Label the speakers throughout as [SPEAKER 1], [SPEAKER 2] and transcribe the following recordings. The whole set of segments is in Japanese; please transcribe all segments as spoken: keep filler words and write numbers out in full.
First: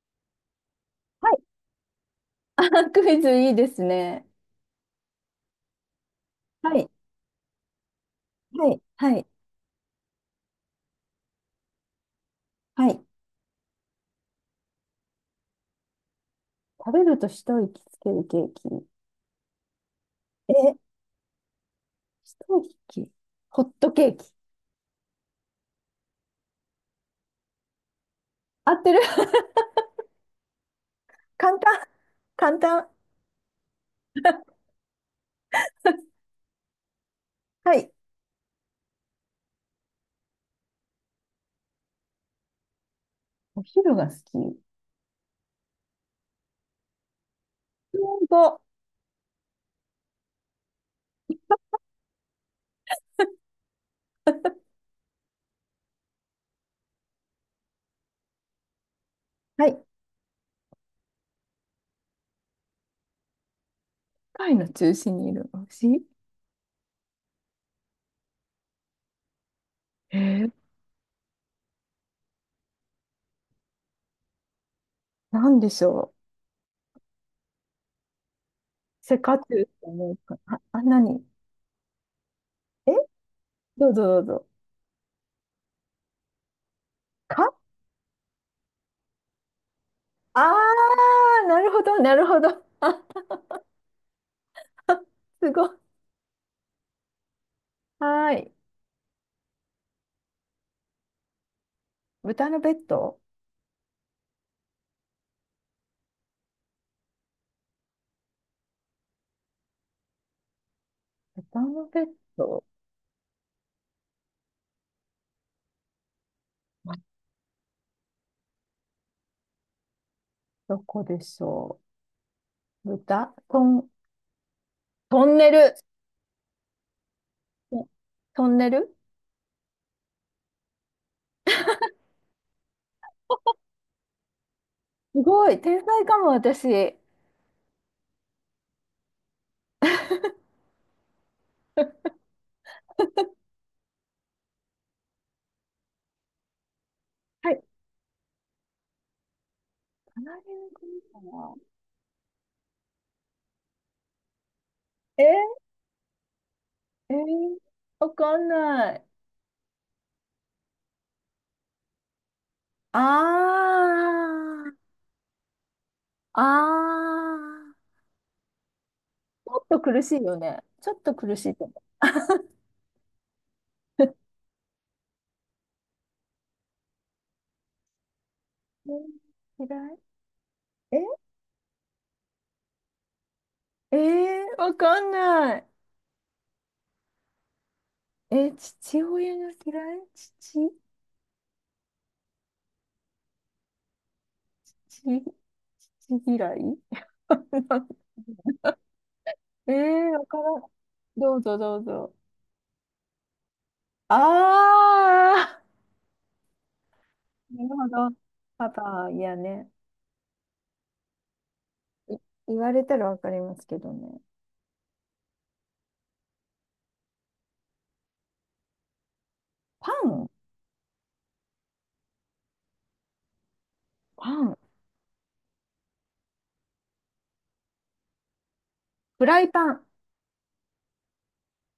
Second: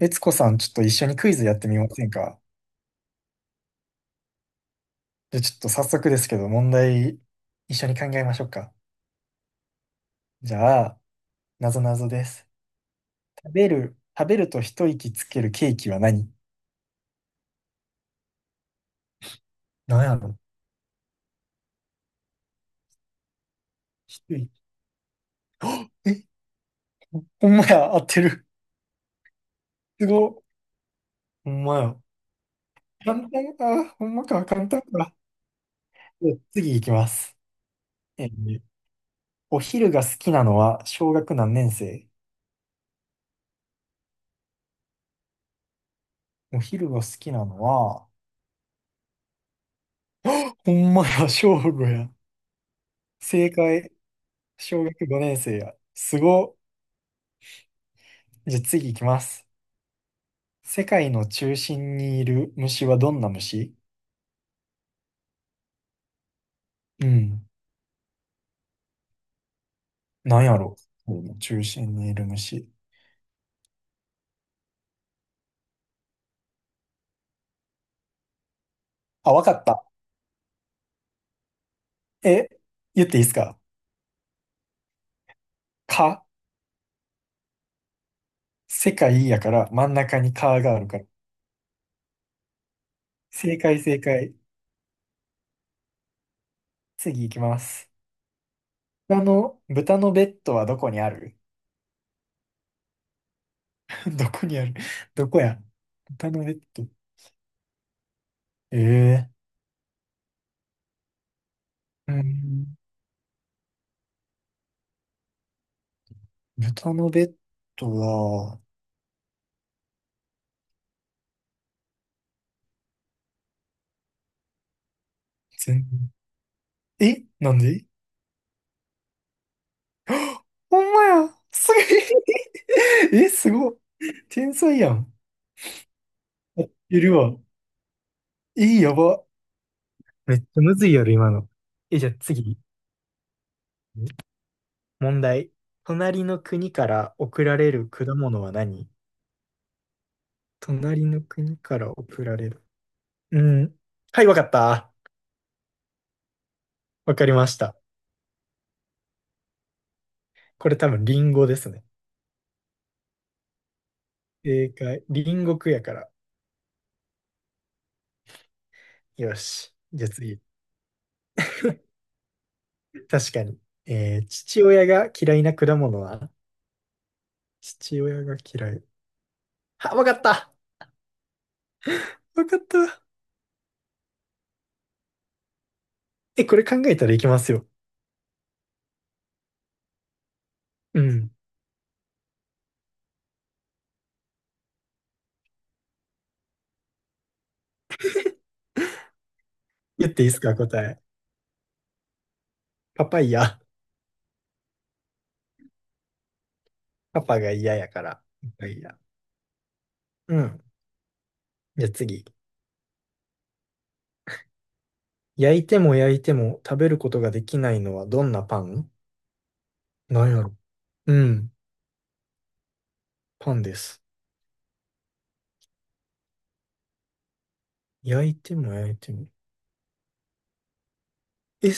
[SPEAKER 1] 悦子さん、ちょっと一緒に
[SPEAKER 2] は
[SPEAKER 1] クイ
[SPEAKER 2] い。
[SPEAKER 1] ズやってみませんか？
[SPEAKER 2] あ、クイズいいですね。
[SPEAKER 1] じゃあちょっと早速ですけど、問
[SPEAKER 2] はい。
[SPEAKER 1] 題、一緒に考えましょう
[SPEAKER 2] は
[SPEAKER 1] か。
[SPEAKER 2] い。はい。
[SPEAKER 1] じゃあ、なぞなぞです。
[SPEAKER 2] はい。
[SPEAKER 1] 食べる、食べると一息つけるケーキは何？
[SPEAKER 2] 食べると一息つけるケーキ。
[SPEAKER 1] 何やろ？
[SPEAKER 2] え、一息、ホットケ
[SPEAKER 1] 一
[SPEAKER 2] ーキ。
[SPEAKER 1] 息。あえ、ほんまや、合ってる。
[SPEAKER 2] 合ってる。
[SPEAKER 1] すごっ。ほ
[SPEAKER 2] 簡
[SPEAKER 1] んま
[SPEAKER 2] 単。
[SPEAKER 1] や。
[SPEAKER 2] 簡単。
[SPEAKER 1] 簡単か。ほんまか、簡単か。じゃあ次いきます。
[SPEAKER 2] はい。
[SPEAKER 1] えーお昼が好きなのは小学何年生？
[SPEAKER 2] お昼が好き。
[SPEAKER 1] お昼が好きなのは、
[SPEAKER 2] 本当。
[SPEAKER 1] あ、ほんまや、小五や。正解。小学ごねん生や。すご。じゃあ次行きます。
[SPEAKER 2] はい。世
[SPEAKER 1] 世界の中心にいる虫はどんな虫？
[SPEAKER 2] 界の中心にいる牛。
[SPEAKER 1] うん。
[SPEAKER 2] え
[SPEAKER 1] なん
[SPEAKER 2] ー、
[SPEAKER 1] やろ、世界の中心にいる虫。
[SPEAKER 2] なんでしょう。セ
[SPEAKER 1] あ、
[SPEAKER 2] カ
[SPEAKER 1] わ
[SPEAKER 2] チ
[SPEAKER 1] か
[SPEAKER 2] ュウっ
[SPEAKER 1] っ
[SPEAKER 2] て
[SPEAKER 1] た。
[SPEAKER 2] 思うか。あ、あ、何
[SPEAKER 1] え、
[SPEAKER 2] え、
[SPEAKER 1] 言っていいですか？
[SPEAKER 2] どうぞどうぞ。
[SPEAKER 1] 蚊。
[SPEAKER 2] か、
[SPEAKER 1] 世界やから真ん中に
[SPEAKER 2] ああ
[SPEAKER 1] 蚊があるから。
[SPEAKER 2] ー、なるほど、なるほど。あ、
[SPEAKER 1] 正解正解。
[SPEAKER 2] すごい。
[SPEAKER 1] 次行きます。
[SPEAKER 2] はーい。
[SPEAKER 1] 豚の、豚のベッドはどこにある？
[SPEAKER 2] 豚のベッド、
[SPEAKER 1] どこにある？どこや？豚のベッド。ええ
[SPEAKER 2] 豚のベッ
[SPEAKER 1] ー。う
[SPEAKER 2] ド、
[SPEAKER 1] ん。豚のベッドは、
[SPEAKER 2] どこでしょう、豚、トン、トンネル。
[SPEAKER 1] 全、え、なんで？
[SPEAKER 2] トンネル。
[SPEAKER 1] ほんまや。すごい。え、すごっ。天才やん。
[SPEAKER 2] すごい、天才かも、私。
[SPEAKER 1] やっ
[SPEAKER 2] は
[SPEAKER 1] てるわ。え、やば。めっちゃむずいやろ、今の。え、じゃあ次。問題。隣の国から送ら
[SPEAKER 2] い。
[SPEAKER 1] れる果物は何？
[SPEAKER 2] カナリア国
[SPEAKER 1] 隣の
[SPEAKER 2] かな。
[SPEAKER 1] 国から送られる。うん。はい、わかった。
[SPEAKER 2] ええ
[SPEAKER 1] わかりまし
[SPEAKER 2] ー、
[SPEAKER 1] た。
[SPEAKER 2] わかんない。
[SPEAKER 1] これ多分リンゴですね。
[SPEAKER 2] あ
[SPEAKER 1] 正
[SPEAKER 2] ー、
[SPEAKER 1] 解。リンゴ区やから。
[SPEAKER 2] あー。
[SPEAKER 1] よ
[SPEAKER 2] ちょっ
[SPEAKER 1] し。
[SPEAKER 2] と苦
[SPEAKER 1] じゃあ
[SPEAKER 2] しいよ
[SPEAKER 1] 次。
[SPEAKER 2] ね。ちょっと苦しいと思
[SPEAKER 1] 確かに。えー、父親が嫌いな果物は？父親が嫌い。
[SPEAKER 2] う。嫌
[SPEAKER 1] あ、
[SPEAKER 2] い、
[SPEAKER 1] わかった。わかった。
[SPEAKER 2] ええー、わかんない。
[SPEAKER 1] え、これ考えたらいきますよ。
[SPEAKER 2] え、父親が嫌い、父、
[SPEAKER 1] うん。
[SPEAKER 2] 父、父嫌い。 ええ
[SPEAKER 1] 言
[SPEAKER 2] ー、
[SPEAKER 1] って
[SPEAKER 2] わ
[SPEAKER 1] いいで
[SPEAKER 2] か
[SPEAKER 1] す
[SPEAKER 2] ら
[SPEAKER 1] か、
[SPEAKER 2] ん。
[SPEAKER 1] 答え？
[SPEAKER 2] どうぞどうぞ。
[SPEAKER 1] パパイヤ。
[SPEAKER 2] ああ、
[SPEAKER 1] パパが
[SPEAKER 2] なる
[SPEAKER 1] 嫌
[SPEAKER 2] ほ
[SPEAKER 1] やか
[SPEAKER 2] ど。
[SPEAKER 1] ら。パパ
[SPEAKER 2] パ
[SPEAKER 1] イヤ。
[SPEAKER 2] パ、いやね。
[SPEAKER 1] うん。じゃあ
[SPEAKER 2] い、
[SPEAKER 1] 次。
[SPEAKER 2] 言われたらわかりますけどね。
[SPEAKER 1] 焼いても焼いても食べることができないのはどんなパン？
[SPEAKER 2] パ
[SPEAKER 1] な
[SPEAKER 2] ン、
[SPEAKER 1] んやろ。うん。パンです。
[SPEAKER 2] パン、
[SPEAKER 1] 焼いても焼いて
[SPEAKER 2] フ
[SPEAKER 1] も。
[SPEAKER 2] ライパン。
[SPEAKER 1] え、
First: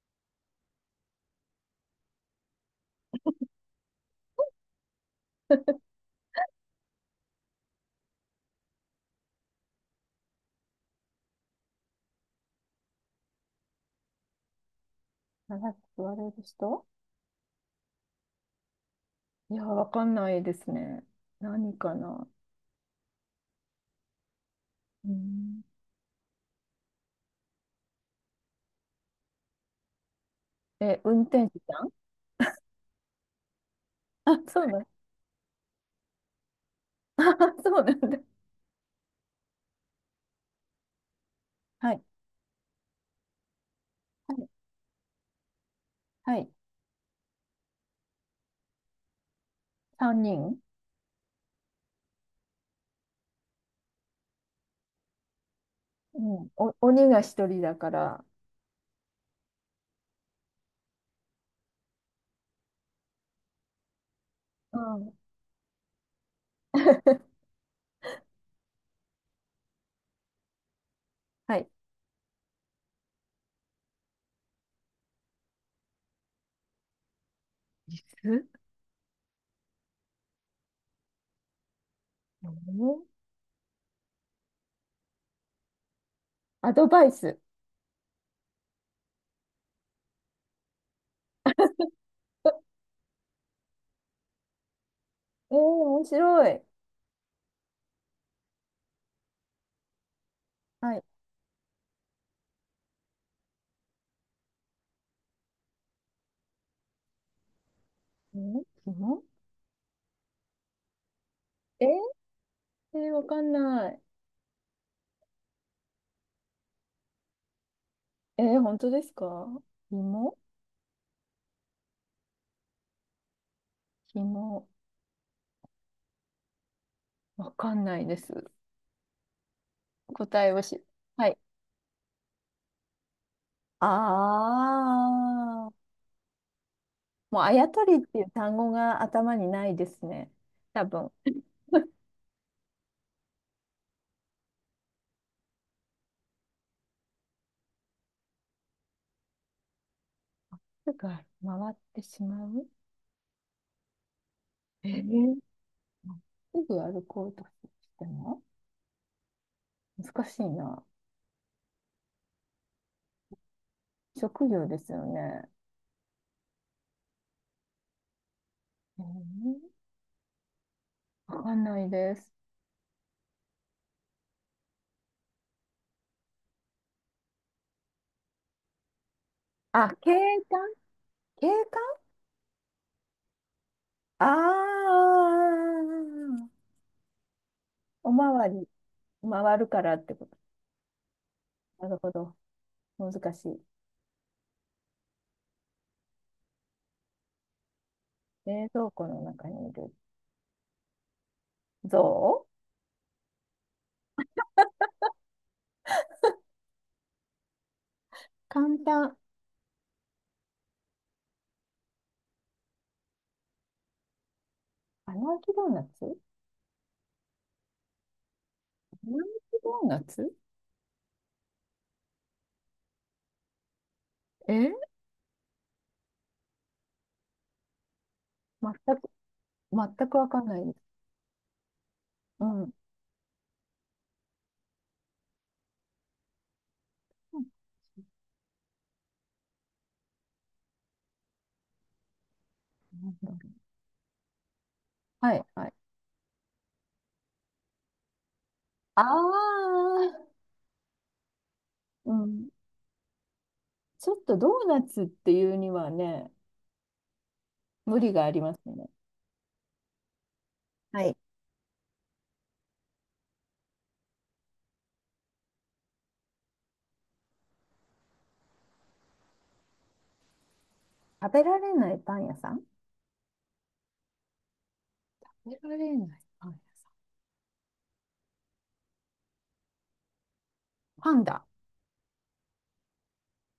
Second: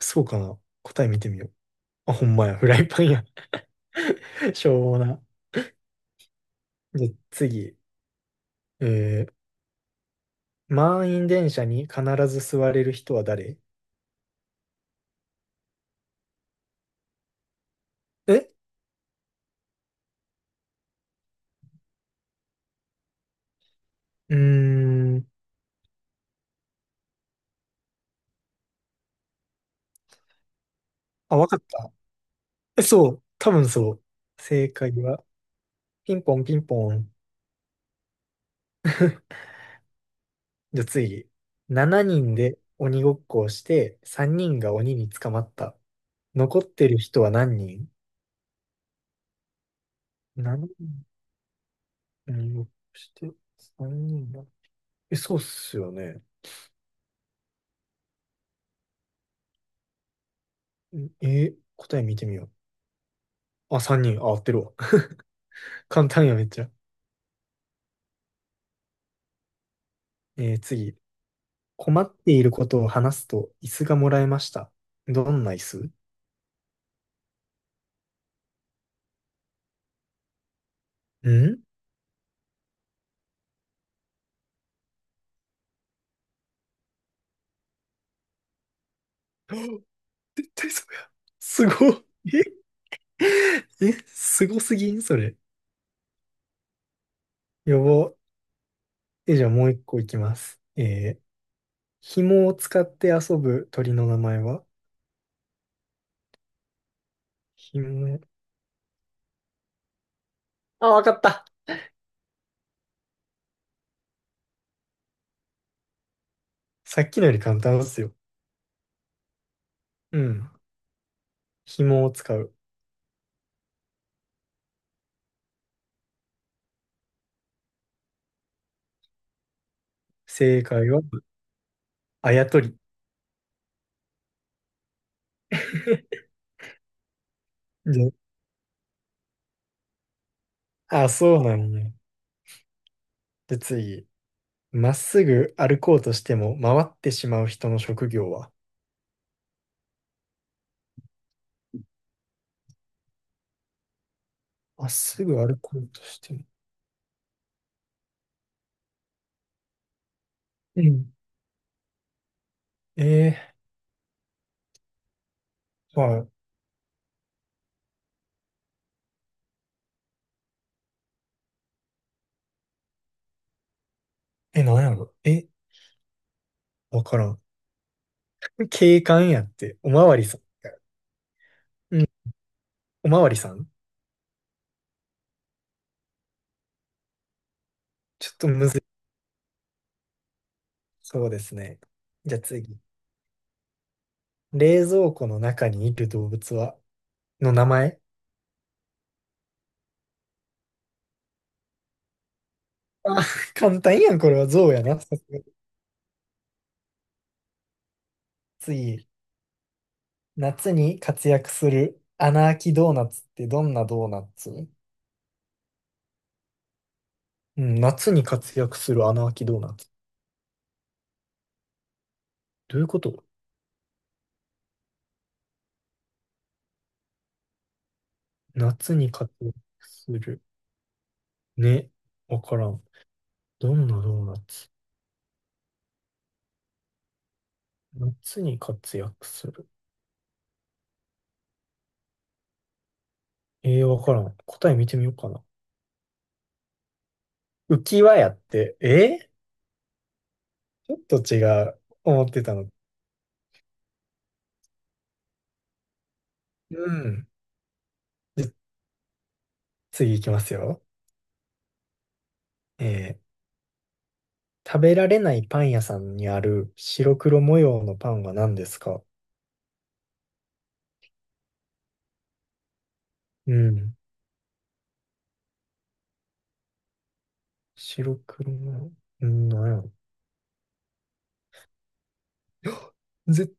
[SPEAKER 1] そうかな。答え見てみよう。あ、ほんまや。フライパンや。しょうもな。じゃあ次。えー、満員電車に必ず座れる人は誰？
[SPEAKER 2] 長く座れる人。
[SPEAKER 1] え
[SPEAKER 2] いや、わかんないですね。何かな。
[SPEAKER 1] うー
[SPEAKER 2] う
[SPEAKER 1] ん。
[SPEAKER 2] ん、え、運
[SPEAKER 1] あ、わ
[SPEAKER 2] 転
[SPEAKER 1] か
[SPEAKER 2] 手
[SPEAKER 1] っ
[SPEAKER 2] さん。
[SPEAKER 1] た。えそう、多分そう。
[SPEAKER 2] あ、そう
[SPEAKER 1] 正
[SPEAKER 2] なん。
[SPEAKER 1] 解は、ピンポンピンポン。
[SPEAKER 2] そうなんだ。
[SPEAKER 1] じゃあ次。7
[SPEAKER 2] はい。
[SPEAKER 1] 人で鬼ごっこをして、
[SPEAKER 2] は
[SPEAKER 1] 3
[SPEAKER 2] い。
[SPEAKER 1] 人が鬼に捕まった。
[SPEAKER 2] はい。
[SPEAKER 1] 残ってる人は何人？
[SPEAKER 2] 3
[SPEAKER 1] しち
[SPEAKER 2] 人
[SPEAKER 1] 人、鬼ごっこして、さんにんが。え、そうっすよ
[SPEAKER 2] う
[SPEAKER 1] ね。
[SPEAKER 2] ん。お、鬼がひとりだから。
[SPEAKER 1] んえー答え見てみよう。あ、さんにん。あ、合ってるわ。
[SPEAKER 2] う ん。
[SPEAKER 1] 簡単や、めっちゃ。えー次。
[SPEAKER 2] はい。
[SPEAKER 1] 困っていることを話すと、椅子がもらえました。どんな椅子？
[SPEAKER 2] 椅
[SPEAKER 1] ん
[SPEAKER 2] 子、アドバイス。
[SPEAKER 1] 絶対そうや。すごい。
[SPEAKER 2] え
[SPEAKER 1] え え、すごすぎんそれ。
[SPEAKER 2] ー、面白い。
[SPEAKER 1] やば。え、じゃあもう一個いきます。
[SPEAKER 2] はい。
[SPEAKER 1] えー、紐を使って遊ぶ鳥の名前は？紐。
[SPEAKER 2] ん、紐。
[SPEAKER 1] あ、わかった。
[SPEAKER 2] えー、えー、わかんない。
[SPEAKER 1] さっきのより簡単ですよ。
[SPEAKER 2] えー、本当ですか。
[SPEAKER 1] う
[SPEAKER 2] 紐、
[SPEAKER 1] ん。紐を使う。
[SPEAKER 2] 紐、わかんないです。答えを
[SPEAKER 1] 正
[SPEAKER 2] し、
[SPEAKER 1] 解は、
[SPEAKER 2] はい。
[SPEAKER 1] あやとり。
[SPEAKER 2] ああ、 もうあやとりっ
[SPEAKER 1] で、
[SPEAKER 2] ていう単語が頭にないですね。多
[SPEAKER 1] あ、
[SPEAKER 2] 分。
[SPEAKER 1] そうなのね。で、次。まっすぐ歩こうとしても回ってしまう人の職業は？
[SPEAKER 2] すぐ回ってしまう。
[SPEAKER 1] ま
[SPEAKER 2] え
[SPEAKER 1] っすぐ
[SPEAKER 2] ー、
[SPEAKER 1] 歩こうとしても。
[SPEAKER 2] すぐ歩こうとしても難しい
[SPEAKER 1] う
[SPEAKER 2] な。
[SPEAKER 1] ん。え
[SPEAKER 2] 職業ですよね。
[SPEAKER 1] ー、はい。
[SPEAKER 2] えー、わかんないです。
[SPEAKER 1] え、なんやろ、え、わからん。警官やって、
[SPEAKER 2] あ、
[SPEAKER 1] おま
[SPEAKER 2] 景
[SPEAKER 1] わりさん
[SPEAKER 2] 観、
[SPEAKER 1] や。
[SPEAKER 2] 景観、
[SPEAKER 1] うん、おまわりさん？
[SPEAKER 2] ああー、お
[SPEAKER 1] ち
[SPEAKER 2] ま
[SPEAKER 1] ょっ
[SPEAKER 2] わ
[SPEAKER 1] と
[SPEAKER 2] り、
[SPEAKER 1] むずい。
[SPEAKER 2] 回るからってこと。
[SPEAKER 1] そうですね。
[SPEAKER 2] なるほ
[SPEAKER 1] じ
[SPEAKER 2] ど。
[SPEAKER 1] ゃあ次。
[SPEAKER 2] 難しい。
[SPEAKER 1] 冷蔵庫の中にいる動物は、の名前？
[SPEAKER 2] 冷蔵庫の中にいる、象。
[SPEAKER 1] あ、簡単やん、これは象やな。さすが。
[SPEAKER 2] 簡
[SPEAKER 1] 次。
[SPEAKER 2] 単。
[SPEAKER 1] 夏に活躍する穴あきドーナツってどんなドーナツ？
[SPEAKER 2] 穴あきドーナツ、穴
[SPEAKER 1] うん、夏に活躍す
[SPEAKER 2] あ
[SPEAKER 1] る穴あきドー
[SPEAKER 2] き
[SPEAKER 1] ナ
[SPEAKER 2] ドー
[SPEAKER 1] ツ。
[SPEAKER 2] ナツ、
[SPEAKER 1] どういうこと？
[SPEAKER 2] え、全
[SPEAKER 1] 夏
[SPEAKER 2] く、
[SPEAKER 1] に活躍
[SPEAKER 2] 全
[SPEAKER 1] す
[SPEAKER 2] くわ
[SPEAKER 1] る。
[SPEAKER 2] かんないです。
[SPEAKER 1] ね。わ
[SPEAKER 2] う
[SPEAKER 1] か
[SPEAKER 2] ん。う
[SPEAKER 1] ら
[SPEAKER 2] ん、
[SPEAKER 1] ん。どんなドーナツ？夏に活躍する。えー、わからん。答え見てみようか
[SPEAKER 2] はい、
[SPEAKER 1] な。
[SPEAKER 2] はい。
[SPEAKER 1] 浮き輪やって、
[SPEAKER 2] あ
[SPEAKER 1] え
[SPEAKER 2] あ、
[SPEAKER 1] ちょっと違う。
[SPEAKER 2] う
[SPEAKER 1] 思って
[SPEAKER 2] ん。
[SPEAKER 1] たの。
[SPEAKER 2] ちょっとドーナツっていうにはね、
[SPEAKER 1] うん。
[SPEAKER 2] 無理があり
[SPEAKER 1] じ
[SPEAKER 2] ますね。
[SPEAKER 1] 次行きますよ。
[SPEAKER 2] はい。
[SPEAKER 1] えー、食べられないパン屋さんにある白黒模様のパンは何ですか？
[SPEAKER 2] 食べられないパン屋さん、
[SPEAKER 1] うん。
[SPEAKER 2] 食べられないパン屋さん。
[SPEAKER 1] 白黒模様。んー、なんやろ。
[SPEAKER 2] パンダ。
[SPEAKER 1] 絶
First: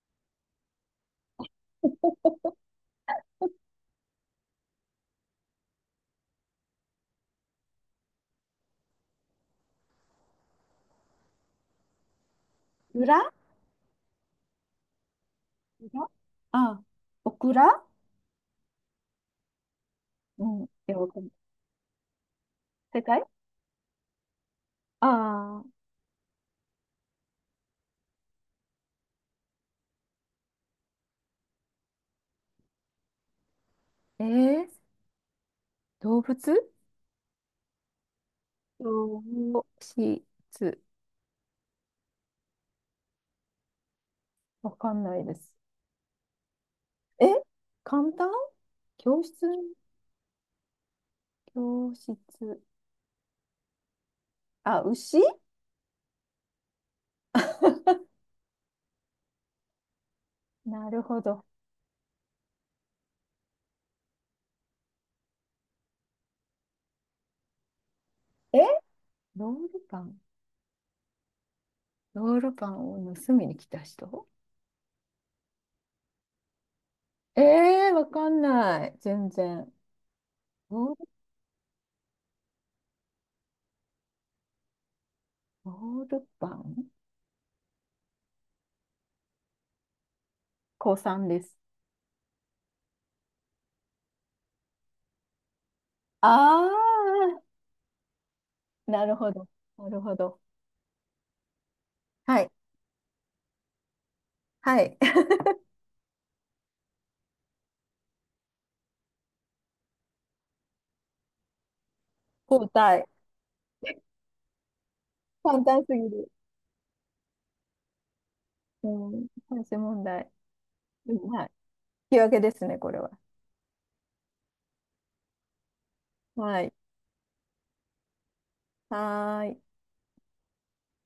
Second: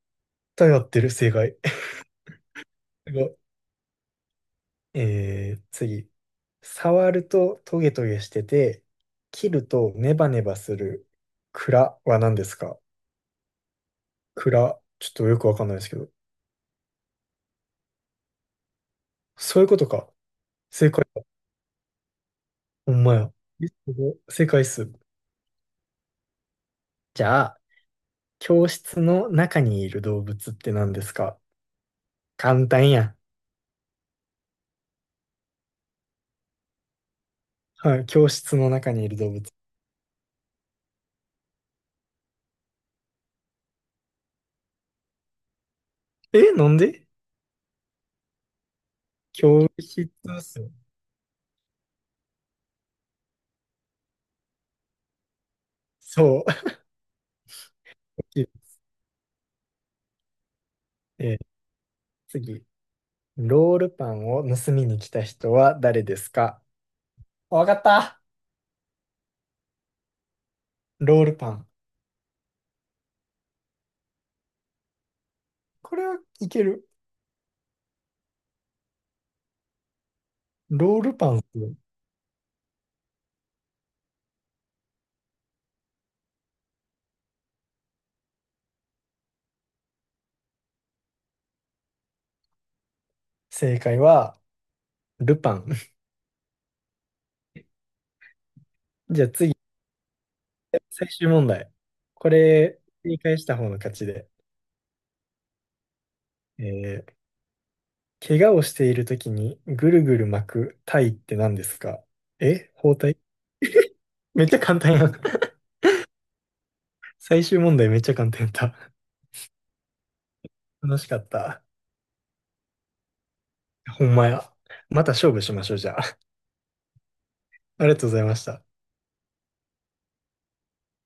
[SPEAKER 1] 対合ってる、正解。
[SPEAKER 2] オ
[SPEAKER 1] すごい。えー、次。触るとトゲトゲしてて、切るとネバネバする蔵は何ですか？
[SPEAKER 2] クラ、
[SPEAKER 1] 蔵。ちょっとよくわかんないですけど。
[SPEAKER 2] ああ、オクラ。
[SPEAKER 1] そういうことか。
[SPEAKER 2] うん。い
[SPEAKER 1] 正
[SPEAKER 2] や、
[SPEAKER 1] 解。
[SPEAKER 2] わかんない。
[SPEAKER 1] ほ
[SPEAKER 2] 正
[SPEAKER 1] んま
[SPEAKER 2] 解。
[SPEAKER 1] や。えすごい世界っす。
[SPEAKER 2] あ
[SPEAKER 1] じゃあ、教室の中にいる動物って何ですか？簡単や。
[SPEAKER 2] あー、えー、動物ー、
[SPEAKER 1] はい、教室の中にいる
[SPEAKER 2] ど
[SPEAKER 1] 動物。
[SPEAKER 2] うしつ。わかんないです。
[SPEAKER 1] え、なんで？
[SPEAKER 2] え、簡単、教室、
[SPEAKER 1] 教室っすよ。
[SPEAKER 2] 教室。あ、牛。
[SPEAKER 1] そう。
[SPEAKER 2] なるほ
[SPEAKER 1] えー
[SPEAKER 2] ど。
[SPEAKER 1] 次。ロールパンを盗みに来た人は誰ですか？わかった。
[SPEAKER 2] え、ロールパン。
[SPEAKER 1] ロールパン。
[SPEAKER 2] ロールパンを盗みに来た人。
[SPEAKER 1] これはいける。
[SPEAKER 2] えー、わかんない。全然。ロー
[SPEAKER 1] ロー
[SPEAKER 2] ル、
[SPEAKER 1] ルパンっすよ。
[SPEAKER 2] ロールパン、高さんです。
[SPEAKER 1] 正解は、ルパン。
[SPEAKER 2] ああ、なる
[SPEAKER 1] じゃあ
[SPEAKER 2] ほど。
[SPEAKER 1] 次、
[SPEAKER 2] なるほど。
[SPEAKER 1] 最終問題。こ
[SPEAKER 2] はい。
[SPEAKER 1] れ、正解した方の勝ちで。
[SPEAKER 2] はい。
[SPEAKER 1] えー怪我をしているときにぐるぐる巻く体って何ですか？
[SPEAKER 2] 交
[SPEAKER 1] え包
[SPEAKER 2] 代。
[SPEAKER 1] 帯。 めっちゃ簡単やん。
[SPEAKER 2] 簡単すぎる。
[SPEAKER 1] 最終問題めっちゃ簡単やった。
[SPEAKER 2] うん。最終問題。
[SPEAKER 1] 楽し
[SPEAKER 2] う
[SPEAKER 1] かっ
[SPEAKER 2] ん、はい。
[SPEAKER 1] た。
[SPEAKER 2] 引き分けですね、これは。
[SPEAKER 1] ほんまや。また勝負しましょう、じゃあ。
[SPEAKER 2] はい。
[SPEAKER 1] ありがとうございました。
[SPEAKER 2] はーい。